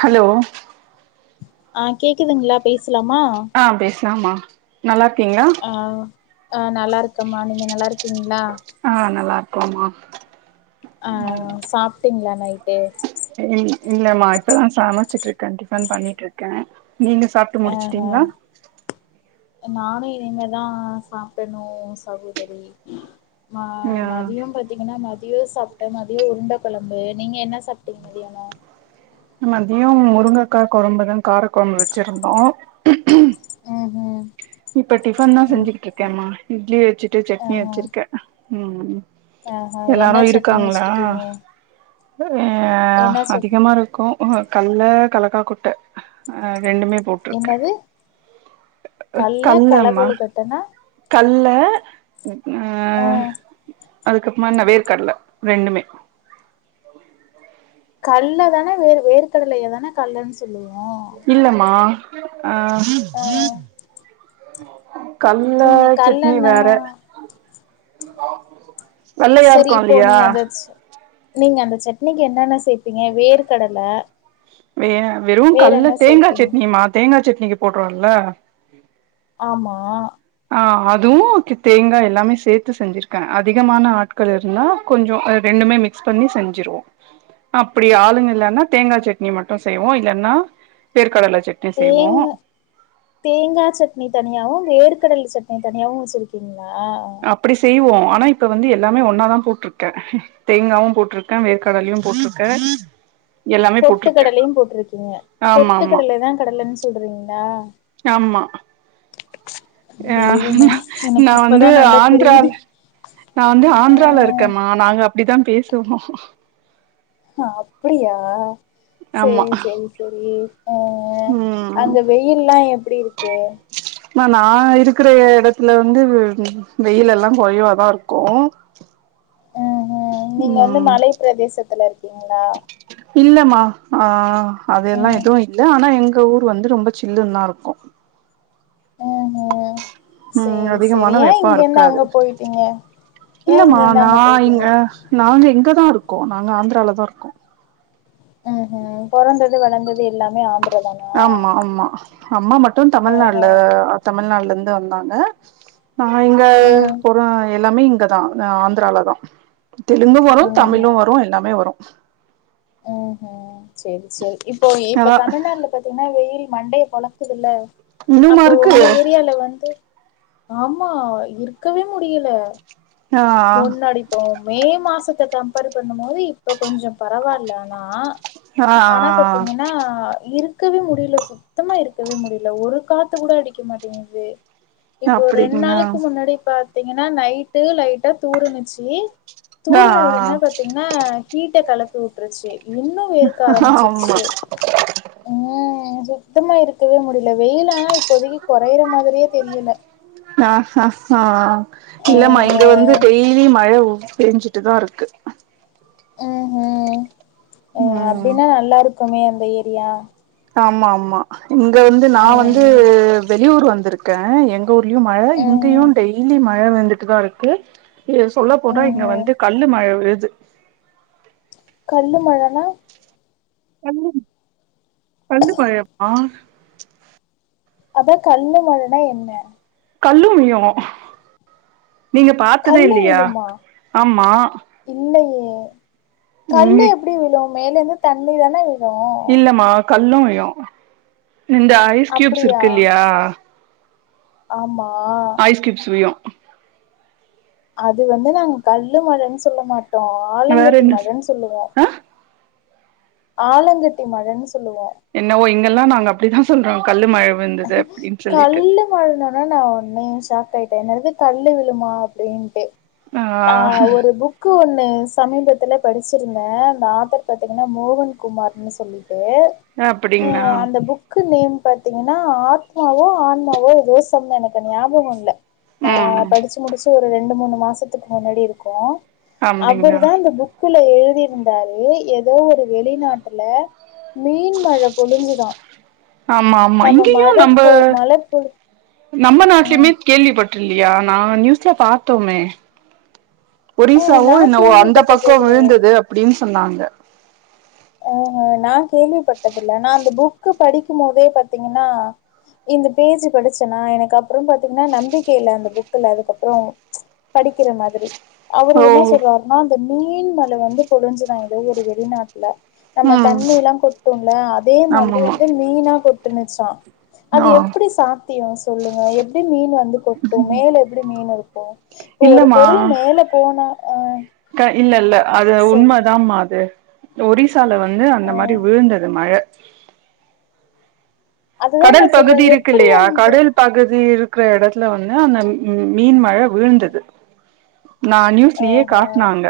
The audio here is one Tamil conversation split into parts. ஹலோ ஆ கேக்குதுங்ளா பே ஆ பேசலா மா நல்லாருக்கீங்ளா ஆ ஆ நல்லாருக்கம்மா நீங்க நல்லாருக்கீங்ளா ஆ நல்லாருக்கோம்மா ஆ சாப்ட்டீங்ளா நைட்டு செரி இல்லமா இப்பதா சமைச்சிட் இருக்க டிஃபன் பண்ணிட்ருக்க நீங்க சாப் அ ஹ நானு இனிமேதா சாப்டன்னு சகோதரி நா ஆ மதியோ பாத்தீங்கனா மதியோ சாப்ட்ட மதியோ உருண்ட கொழம்பு நீங்க என்ன சா சாப்டிங்க மதியானோ மதியோ முருங்கக்கா கொழம்பு தா கார கொழம்பு வச்சிருந்தோ ம்ஹூம் இப்ப டிஃபன் தா செஞ்சுகிட்டு இருக்கேமா இட்லி வச்சிட்டு சட்னி ஆஹா வச்சிருக்கே ம் ஆஹா எல்லாரு என்ன சட்னி இருக்காங்ளா வச்சிருக்கீங்க ஆ என்ன சட் அதிகமா இருக்கு உ ங்க கல்ல கல்லக்கா கொட்ட ரெண்டுமே போட்டு என்னது கல்ல கல்லம்மா கல்லக்கொழுக்கட்டனா கல்ல ஆ அ அதுக்கப்றமா என்ன வேர் கடல ரெண்டுமே கல்ல தான வேர் வேர்கடலைய தான கல்லன் சொல்லுவோ இல்லம்மா அ கட்ல நீங்க சட்னி கல்லன்னா வேற வெள்ளையா சரி இருக்கு இப்போ இல்லியா நீங்க அந்த நீங்க அந்த சட்னிக்கு என்னென்ன சேப்பீங்க வேர் கடல வெ வெறு கட்ல்ல தேங்கா சேப்பீங்க சட்னிமா தேங்கா சட்னிக்கு போட்றோல்ல ஆமா ஆ அதுவு தேங்கா எல்லாமே சேத்து செஞ்சிருக்கே அதிகமான ஆட்கள் இருந்தா கொஞ்சோ ரெண்டுமே மிக் ஸ் பண்ணி செஞ்சிருவோ அப்டி ஆளுங்க இல்லன்னா தேங்கா சட்னி மட்டு செய்வோ இல்லன்னா வேர்கடல சட்னி செய்வோ தேங்க தேங்கா சட்னி தனியாவு வேர்கடல சட்னி தனியாவு வச்சிருக்கீங்களா அப்டி செய்வோ ஆனா இப்ப வந்து எல்லாமே ஒன்னாதா போட்டுருக்க தேங்காவு போட்ருக்கே வேர்கடலயு போட்ருக்கே எல்லாமே பொட்டு போட்ருக்கே கடலயு போட்ருக்கீங்க ஆமா பொட்டு ஆமா கடலையதா கடலன்னு சொல்றீங்களா ஆமா அ தெய்வமே எனக்கு நா இப்பதா வந்து நல்லா ஆந்திரா புரியுது நா வந்து அ ஆந்திரால இருக்கமா நாங்க அப்டிதா பேசுவோ அ அப்படியா ஆமா சேரி சேரி சேரி அ அ ம் அங்க வெயில்லா எப்டி இருக்கு ம்மா நா இருக்குற எடத்துல வந்து வெயில் எல்லா கொறைவாதா இருக்கூ ம் ம் நீங்க வந்து மலை பிரதேசத்துல இருக்கீங்களா இல்லமா ஆ அதெல்லா ம் எதுவு இல்ல ஆனா எங்க ஊர் வந்து ரொம்ப சில்லுன்னு தா இருக்கூ ம் ம் ம் சேரி சேரி அதிகமான ஏ வெப்போ இங்கேருந்து இருக்காது அங்க போயிட்டீங்க ஏ இல்லமா இங்கேருந்து நா அங்க போயிட்டீங்க இங்க நாங்க இங்கதா இருக்கோ நாங்க ஆந்திரால தா இருக்கோ ம் ம் பொறந்தது வந் ஆமா ஆமா அம்மா மட்டு ம் தமிழ்நாடுல ம் தமிழ்நாடுல இருந்து வந்தாங்க நா இங்க ம் பொற எல்லாமே இங்கதா நா ஆந்திரால தா தெலுங்கும் வரு ம் தமிழு ம் வரு எல்லாமே வரு ம் ம் சரி சரி இப்போ இப்ப அதா தமிழ்நாட்டுல பாத்தீங்கன்னா வெயில் மண்டய பொழக்குதுல்ல இன்னுமா அப்போ இருக்கு உங்க ஏரியால வந்து ஆமா இருக்கவே முடியல ஆ முன்னாடி இப்போ மே மாசத்த கம்பேர் பண்ணும் போது இப்ப கொஞ்சோ பரவால்ல ஆனா ஆ ஆ ஆனா பாத்தீங்கன்னா இருக்கவே முடியல சுத்தமா இருக்கவே முடியல ஒரு காத்து கூட அடிக்க மாட்டேங்குது இப்போ ரெண்டு அப்டிங்களா நாளைக்கு முன்னாடி பாத்தீங்கன்னா நைட்டு லைட்டா தூருனுச்சு ஆ தூறுன உடனே பாத்தீங்கன் னா ஹீட்ட கலப்பி விட்டுருச்சு இன்னும் வேர்க்க ஆ ஆமா ஆரம்பிச்சிருச்சு ம் சுத்தமா இருக்கவே முடியல வெயிலு ஆனா இப்போதைக்கு கொறையற மாதிரியே தெரியல ஆ ஹா ஹா ஆ இல்லமா இங்க வந்து டெய்லி மழ ஊத்தி பெஞ்சுட்டு தா இருக்கு ம் ம் ம் அப்டின்னா நல்லா இருக்குமே அந்த ஏரியா ஆமா ஆமா இங்க வந்து நா வந்து ம் வெளியூர் வந்திருக் கே எங்க ஊர்லயு மழ இங்கேயு ம் ம் டெய்லி மழ வந்துட்டு தா இருக்கு சொல்ல போனா இங்க ம் வந்து கல்லு மழ விழுது கல்லு மழனா [inaudible] சொல்லு படையப்பா அதா கல்லு மழனா என்ன கல்லு விழு நீங்க பாத்ததே இல்லயா ஆமா இல்லயே கல்லு இங்க எப்படி விழு மேலருந்து தண்ணி தானே விழு இல்லமா கல்லு விழும் இந்த ஐஸ் கியூப்ஸ் அப்டியா இருக்கு இல்லையா ஆமா ஐஸ் கியூப்ஸ் விழு அது வந்து நாங்க கல்லு மழைன்னு சொல்ல மாட்டோ வேற ஆலங்கட்டி என்ன மழைன்னு சொல்லுவோ ஆ ஆலங்கட்டி மழைன்னு சொல்லுவோ என்னவோ இங்கெல்லா நாங்க அப்புடிதா சொல்றோ கல்லு மழை கல்லு மாழைன்னொன்னே நா உடனே ஷாக் ஆயிட்டே என்னது கல் விழுமா அப்டின்ட்டு ஆ ஒரு புக் க்கு ஒன்னு சமீபத்துல படிச்சிருந்தே அந்த ஆதர் பாத்தீங்கன்னா மோகன் குமார்ன்னு சொல்லி ட்டு அப்டிங்களா புக் நேம் பாத்தீங்கன்னா ஆத்மாவோ ஆன்மாவோ ஏதோ செம்ம எனக்கு ஞாபக இல்ல நா ம் படிச்சு முடிச்சு ஒரு ரெண்டு மூணு மாசத்துக்கு முன்னாடி இருக்கு அவர் அப்டிங்களா தா இந்த புக்குல எழுதிருந்தாரு ஏதோ ஒரு வெளிநாட்டுல மீன் மழை பொழிஞ்சுதா ஆமா ஆமா நம்ம இங்கேயு மழ நம்ப பொ மழ பொழு நம்ம ம் நாட்டுலயுமே கேள்விப்பட்டுல்லியா நாங்க நியூஸ்ல பாத்தோமே ஏ ஒரிசாவோ? நா என்னவோ? அந்த கேள்விப்பட்டதே பக்கம் கெடையாது விழுந்தது அப்டின்னு சொன்னாங்க! ஹூ ஹூ நா கேள்விப்பட்டதில்ல நா அந்த புக்கு படிக்கும் போதே பாத்தீங்கன்னா இந்த பேஜு படிச்சன்னா எனக்கு அப்பறோ பாத்தீங்கன்னா நம்பிக்கை இல்ல அந்த புக்குல அதுக்கப்பறம்.. படிக்கிற மாதிரி அவரு ஓ என்ன சொல்றாருன்னா அந்த மீன் மழை வந்து பொழிஞ்சுதா ஏதோ ஒரு வெளிநாட்டுல நம்ம ம் தண்ணிலா கொட்டும்ல அதே மாதிரி ஆமாமா வந்து மீனா கொட்டுனுச்சா அது ஆ எப்புடி சாத்திய சொல்லுங்க எப்டி மீன் வந்து கொட்டு மேல எப்டி மீன் இருக்கு இப்ப ஒரு இல்லமா பொருள் மேல போனா ஆ இல்ல இல்ல அது உண்மைதாமா அது ஒரிசால வந்து அந்த மாரி விழுந்தது மழை அதுதா கடல் நா சொல்றே பகுதி இருக்கு எப்டி இல்லையா அந்த கடல் பகுதி இருக்கிற இடத்துல வந்து அந்த மீன் மழை விழுந்தது நா நீயூ சிலியே காட்னாங்க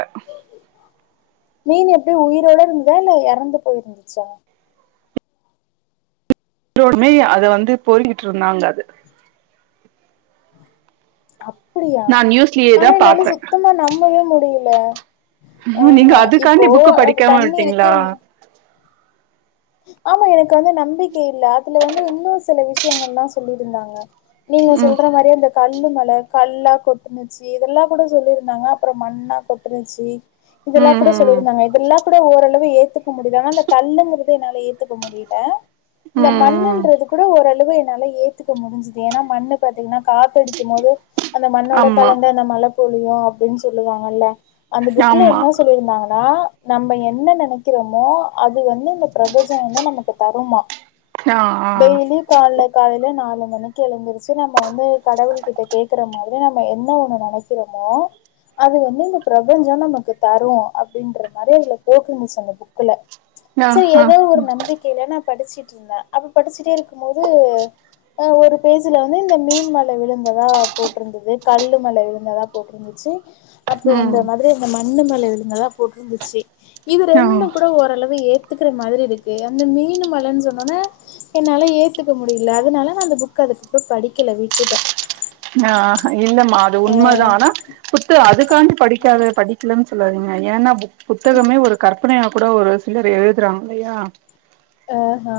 மீன் எப்டி உயிரோட இருந்ததா இல்ல இறந்து போயிருந்துச்சா உயிரோடுமே அத வந்து பொறிக்கிட்டு இருந்தாங்க அது அப்டியா நா நியூஸ்லயே தா ஆனா என்னால பாத்தே சுத்தமா நம்பவே முடியல நீங்க ஆ அதுக்காண்டி இப்போ புக்கு அப்ப படிக்காம தண்ணி விட்டீங்களா இருக்கு ஆமா எனக்கு வந்து நம்பிக்கை இல்ல அதுல வந்து இன்னு சில விஷயங்கள்ல்லா சொல்லிருந்தாங்க நீங்க ம் சொல்ற மாரி அந்த கல்லு மழை கல்லா கொட்டுனுச்சு இதெல்லா கூட சொல்லியிருந்தாங்க அப்பறோ மண்ணா கொட்டுனுச்சு இதெல்லா கூட ம் ம் சொல்லிருந்தாங்க இதெல்லா கூட ஓரளவு ஏத்துக்க முடியுது ஆனா இந்த கல்லுங்கிறது வந்து என்னால ஏத்துக்க முடியல இந்த ம் ம் மண்ணுன்றதுக் கூட ஓரளவு என்னால ஏத்துக்க முடிஞ்சது ஏன்னா மண்ணு பாத்தீங்கன்னா காத்தடிக்கும் போது அந்த மண்ணோட ஆமா கலந்த அந்த மழ பொழியும் அப்டின்னு சொல்லுவாங்கல்ல அந்த புக்ல ஆமா இன்னு சொல்லிருந்தாங்க நம்ம என்ன நினைக்கிறோமோ அது வந்து இந்த பிரபஞ்ச வந்து நமக்கு தரும்மா ஆ ஆ டெய்லி கால்ல காலையில நாலு மணிக்கு எழுந்திருச்சு நம்ம வந்து கடவுள்கிட்ட கேக்கற மாரி நம்ம என்ன ஒண்ணு நெனைக் கிறமோ அது வந்து இந்த பிரபஞ்சம் நமக்கு தரும் அப்டின்ற மாரி அதுல போட்ருந்துச்சு அந்த புக்குல ஆ செரி ஆ ஏதோ ஒரு நம்பிக்கையில நா படிச்சிட்டு இருந்தே அப்ப படிச்சிட்டே இருக்கும் போது அ ஒரு பேஜ்ல வந்து இந்த மீன் மழ விழுந்ததா போட்ருந்தது கல்லு மழ விழுந்ததா போட்ருந் ச்சு அப்புறோ இந்த ம் மாதிரி அந்த மண்ணு மழ விழுந்ததா போட்டிருந்துச்சு இது ஆ ரெண்டும் கூட ஓரளவு ஏத் த்துக்குற மாதிரி இருக்கு அந்த மீனு மழன்னு சொன்னோன என்னால ஏத்துக்க முடியல அதனால நா அந்த புக்க அதுக்கப்புற படிக்கல விட்டுட்டே ஆ இல்லம்மா அது உண்மைதா ஆனா புக்கு அதுக்காண்டி படிக்காத படிக்கலன் சொல்லாதீங்க ஏன்னா புத் புத்தகமே ஒரு கற்பனையா கூட ஒரு சிலர் எழுதுறாங்க இல்லையா அ ஹ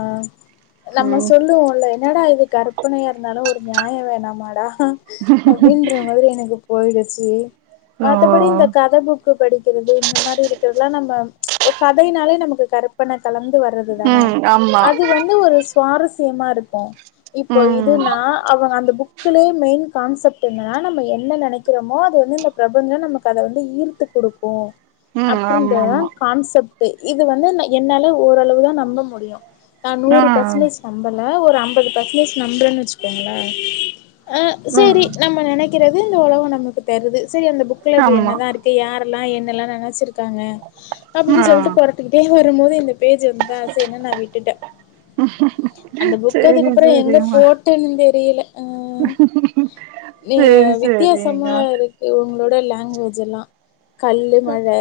நம்ம ம் சொல்லுவோல்ல என்னடா இது கற்பனையா இருந்தாலு ஒரு நியாய வேணாமாடா அப்டின்ற மாதிரி எனக்கு போய்டுச்சி மத்தபடி இந்த ஓ கத புக் கு படிக்கிறது இந்த மாரி இருக்கிறதுல்லா நம்ம கதைனாலே நமக்கு கற்பனை கலந்து வர து தானே ம் ஆமா அது வந்து ஒரு சுவாரஸ்யமா இருக்கு இப்போ இது ம் நா அவங்க அந்த புக் குலே மெயின் கான்செப்ட் என்னனா நம்ம என்ன நெனைக்கிறோமோ அது வந்து இந்த பிரபஞ்சம் நமக்கு அதை வந்து ஈர்த்து குடுக்கு ம் ஆமா அப்டின்றதுதா ஆமா கான்செப்ட்டே இது வந்து என்னால ஓரளவுதா நம்ப முடியும் நா ஆ நூறு பர்சன்டேஜ் நம்பல ஒரு அம்பது பர்சன்டேஜ் நம்புறேன்னு வச்சுக்கோங்களே ஆ சேரி ம் நம்ம நினைக்கிறது இந்த உழவு நமக்கு தருது சரி அந்த புக்ல அப்படி ஆமா என்னதா இருக்கு யாரெல்லா என்னெல்லா நினைச்சிருக்காங்க ஆ அப்படின்னு சொல்லிட்டு புறட்டுக்கிட்டே வரும்போது இந்த பேஜ் வந்ததா சேரினு நா விட்டுட்டே அந்த புக் சேரி அதுக்குப்புற எங்க சேரிம்மா போட்டேன்னு தெரியல ஆ எ சேரி வித்தியாசமா சேரிங்க இருக் கு இவுங்களோட லாங்குவேஜ் எல்லா கல்லு மழை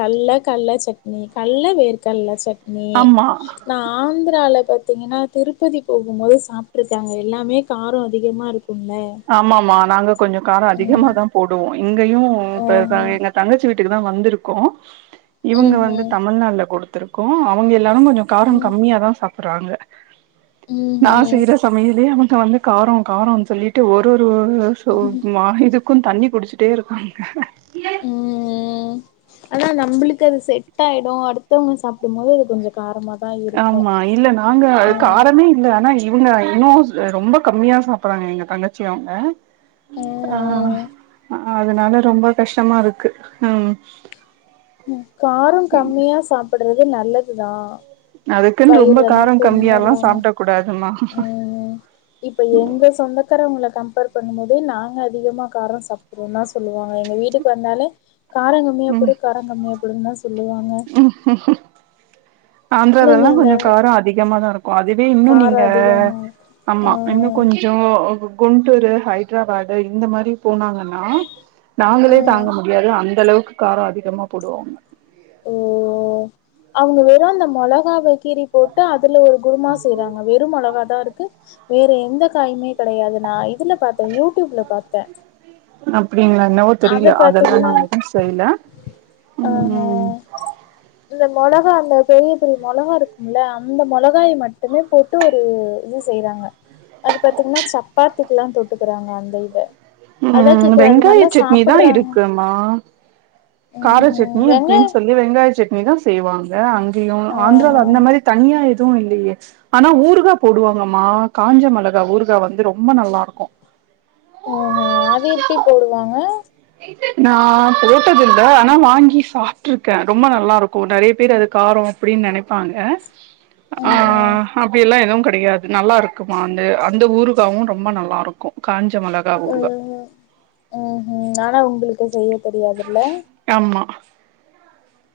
கல்ல கல்ல சட்னி கல்ல வேர்கடல சட்னி ஆமா நான் ஆந்திராவில பாத்தீங்கன்னா திருப்பதி போகும் போது சாப்பிடருக்க அங்க எல்லாமே காரம் அதிகமா இருக்கு கும்ல ஆமாமா நாங்க கொஞ்ச காரம் அதிகமாதா போடுவோ இங்கயு ஆ இப்ப எங்க தங்கச்சி வீட் டுக்கு தா வந்திருக்கோ இவுங்க ம் வந்து ம் தமிழ்நாடுல குடுத்துருக்கோ அங்க அவுங்க எல்லாரு கொஞ்ச காரம் ம் கம்மியா தா சாப்பட்றாங்க ம் நா சாப் ம் டுகிற சமையலே அவக்கு வந்து காரம் காரம்னு சொல்லிட்டு ஒரு ஒரு மா இது க்கும் தண்ணி குடிச்சட்டே இருப்பாங்க ம் ம் ஆனா நம்மளுக்கு அது செட் ஆயிடு அடுத்தவங்க சாப்பிடும்போது அது கொஞ்ச காரமா தா இரு ஆமா இல்ல நாங்க அக்கு காரமே இல்ல ஆனா இவுங்க இன்னு ரொம்ப கம்மியா சாப்பிறாங்க எங்க தங்கச்சி அவங்க ஆ ம் அதனால ரொம்ப கஷ்டமா இருக்கு ம் காரோ கம்மியா சாப்பிடுறது நல்லதுதா அதுக்குன்னு ரொம்ப வயிறெல்லா காரோ புண்ணு கம்மியால்லா இல்லாம சாப்ட கூடாதுமா ம் இப்ப எங்க சொந்தக்காரவங்களை கம்பேர் பண்ணும் போதே நாங்க அதிகமா காரம் சாப்பிடுறவோம் தா சொல்லுவாங்க எங்க வீட்டுக்கு வந்தாலே கார கம்மியாப்போடு கார கம்மியாப்போடுன்னு தா சொல்லுவாங்க நீங்க ஆந்தராலல்லா இந்த கொஞ்ச காரோ அதிகமா தா இருக்கு அதுவே இன்னு காரோ நீங்க அதிகமா ஆ ஆமா இன்னு கொஞ் ஜோ குண்டூரு ஹைதராபாடு இந்த மாரி போனாங்கனா நாங்களே ம் தாங்க முடியாது அந்த அளவுக்கு காரோ அதிகமா போடுவோங்க ஓ அவங்க வெறு அந்த மொளகாவ வை கீறி போட்டு அதுல ஒரு குருமா செய்யறாங்க வெறு மொளகா தா இருக்கு வேற எந்த காயுமே கெடையாது நா இதுல பாத்தே யூ டி யூப் ல பாத்தே அப்டிங்களா என்னவோ அத தெரில அதெல்லா பாத்தீங்கன்னா நாங்க எதுவு செய்ல ஆஹா ம் இந்த மொளகா அந்த பெரிய பெரிய மொளகா இருக்கும்ல அந்த மொளகாய மட்டுமே போட் டு ஒரு இது செய்யறாங்க அது பாத்தீங்கனா சப்பாத்திக்கெலா தொட்டுக்கறாங்க அந்த இத அதா ம் கேக்குற அது வெங்காய நல்லா சட்னி தா சாப்புடுறாங் இருக்குமா கார சட்னி அப்டின்னு சொல்லி வெங்காய சட்னி தா செய்வாங்க அங்கேயு ஆந்திரால ஆஹா அந்த மாரி தனியா எதுவு இல்லையே ஆனா ஊர்கா போடுவாங்கம்மா காஞ்ச மொளகா ஊருகா வந்து ரொம்ப நல்லா இருக்கு ம் ம் அது எப்டி போடுவாங்க இங்க நா போட்டது இல்ல ஆனா வாங்கி சாப்ட்ருக்கே ரொம்ப நல்லா இருக்கு நெறைய பேர் அது காரோ அப்டின்னு நெனைப்பாங்க ம் ஹும் அப்டி எல்லா எதுவு கெடையாது நல்லா இருக்கு இருக்குமா வந்து அந்த ஊறுகாவு ரொம்ப நல்லா இருக்கு காஞ்சமல ஆனா உங்ளுக்கு செய்ய தெரியாதுல்ல ஆமா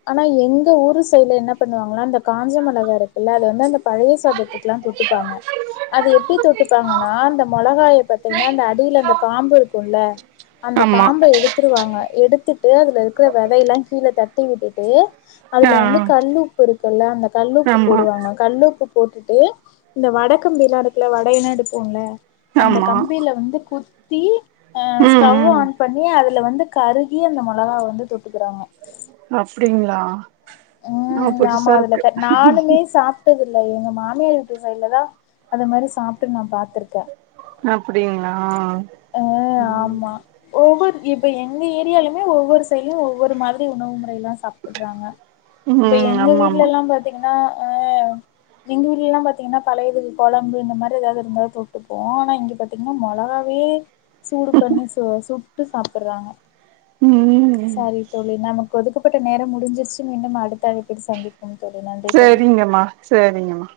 ஆனா எங்க ஊரு சைடுல என்ன பண்ணுவாங்களா அந்த காஞ்ச மொளகா இருக்குல்ல அது வந்து அந்த பழைய சாதத்துக்குலா தொட்டுப்பாங்க அது எப்டி தொட்டுப்பாங்கனா அந்த மிளகாய பாத்தீங்கனா அந்த அடில அந்த காம்பு இருக்கும்ல அந்த ஆமா காம்ப எடுத் துருவாங்க எடுத்துட்டு அதுல இருக்கற விதையெல்லா கீழ தட்டி விட்டுட்டு ஆ அதுல வந்து கல்லுப்பு இருக்குல்ல அந்த கல்லுப்பு ஆமா போடுவாங்க கல்லுப்பு போட்டுட்டு இந்த வட கம்பிலா இருக்குல வட எல்லா எடுப்போல அந்த ஆமா கம்பில வந்து குத்தி அ ம் ஸ்டவ் ம் ஆன் பண்ணி அத அதில வந்து கருகி அந்த மொளகா வந்து தொட்டுக்குறாங்க அப்டிங்களா ஆ ம் ஆமா புதுசா அதுல இருக்கு தா நானுமே சாப் டது இல்ல எங்க மாமியார் வீட்டு சைடுல தா அது மாரி சாப்ட்டு நா பாத்திருக்கே அப்டிங் அ ஆமா ஒவ்வொரு இப்ப எங்க ஏரியாலயுமே ஒவ்வொரு சைடுலயு ஒவ்வொரு மாரி உணவு முறைல்லா சாப்புடுறாங்க இப்ப ம் எங்க ஆமா ஆமா வீட்லல்லா பாத்தீங்கனா ஆ எங்க வீட்டுலல்லா பாத்தீங்கனா பழையது குழம்பு இந்த மாரி எதாவது இருந்தாலு தொட்டுப்போ ஆனா இங்க பாத்தீங் னா மொளகாவே சூடு பண்ணி சு சுட்டு சாப்புடுறாங்க ம் சரி தோழி நமக் ஒதுக்கப்பட்ட நேரம் முடிஞ்சிச்சு மீண்டும் அடுத்த அழைப்பில் சந்திப் [unintelligible] சரிங்கம்மா சரிங்கம்மா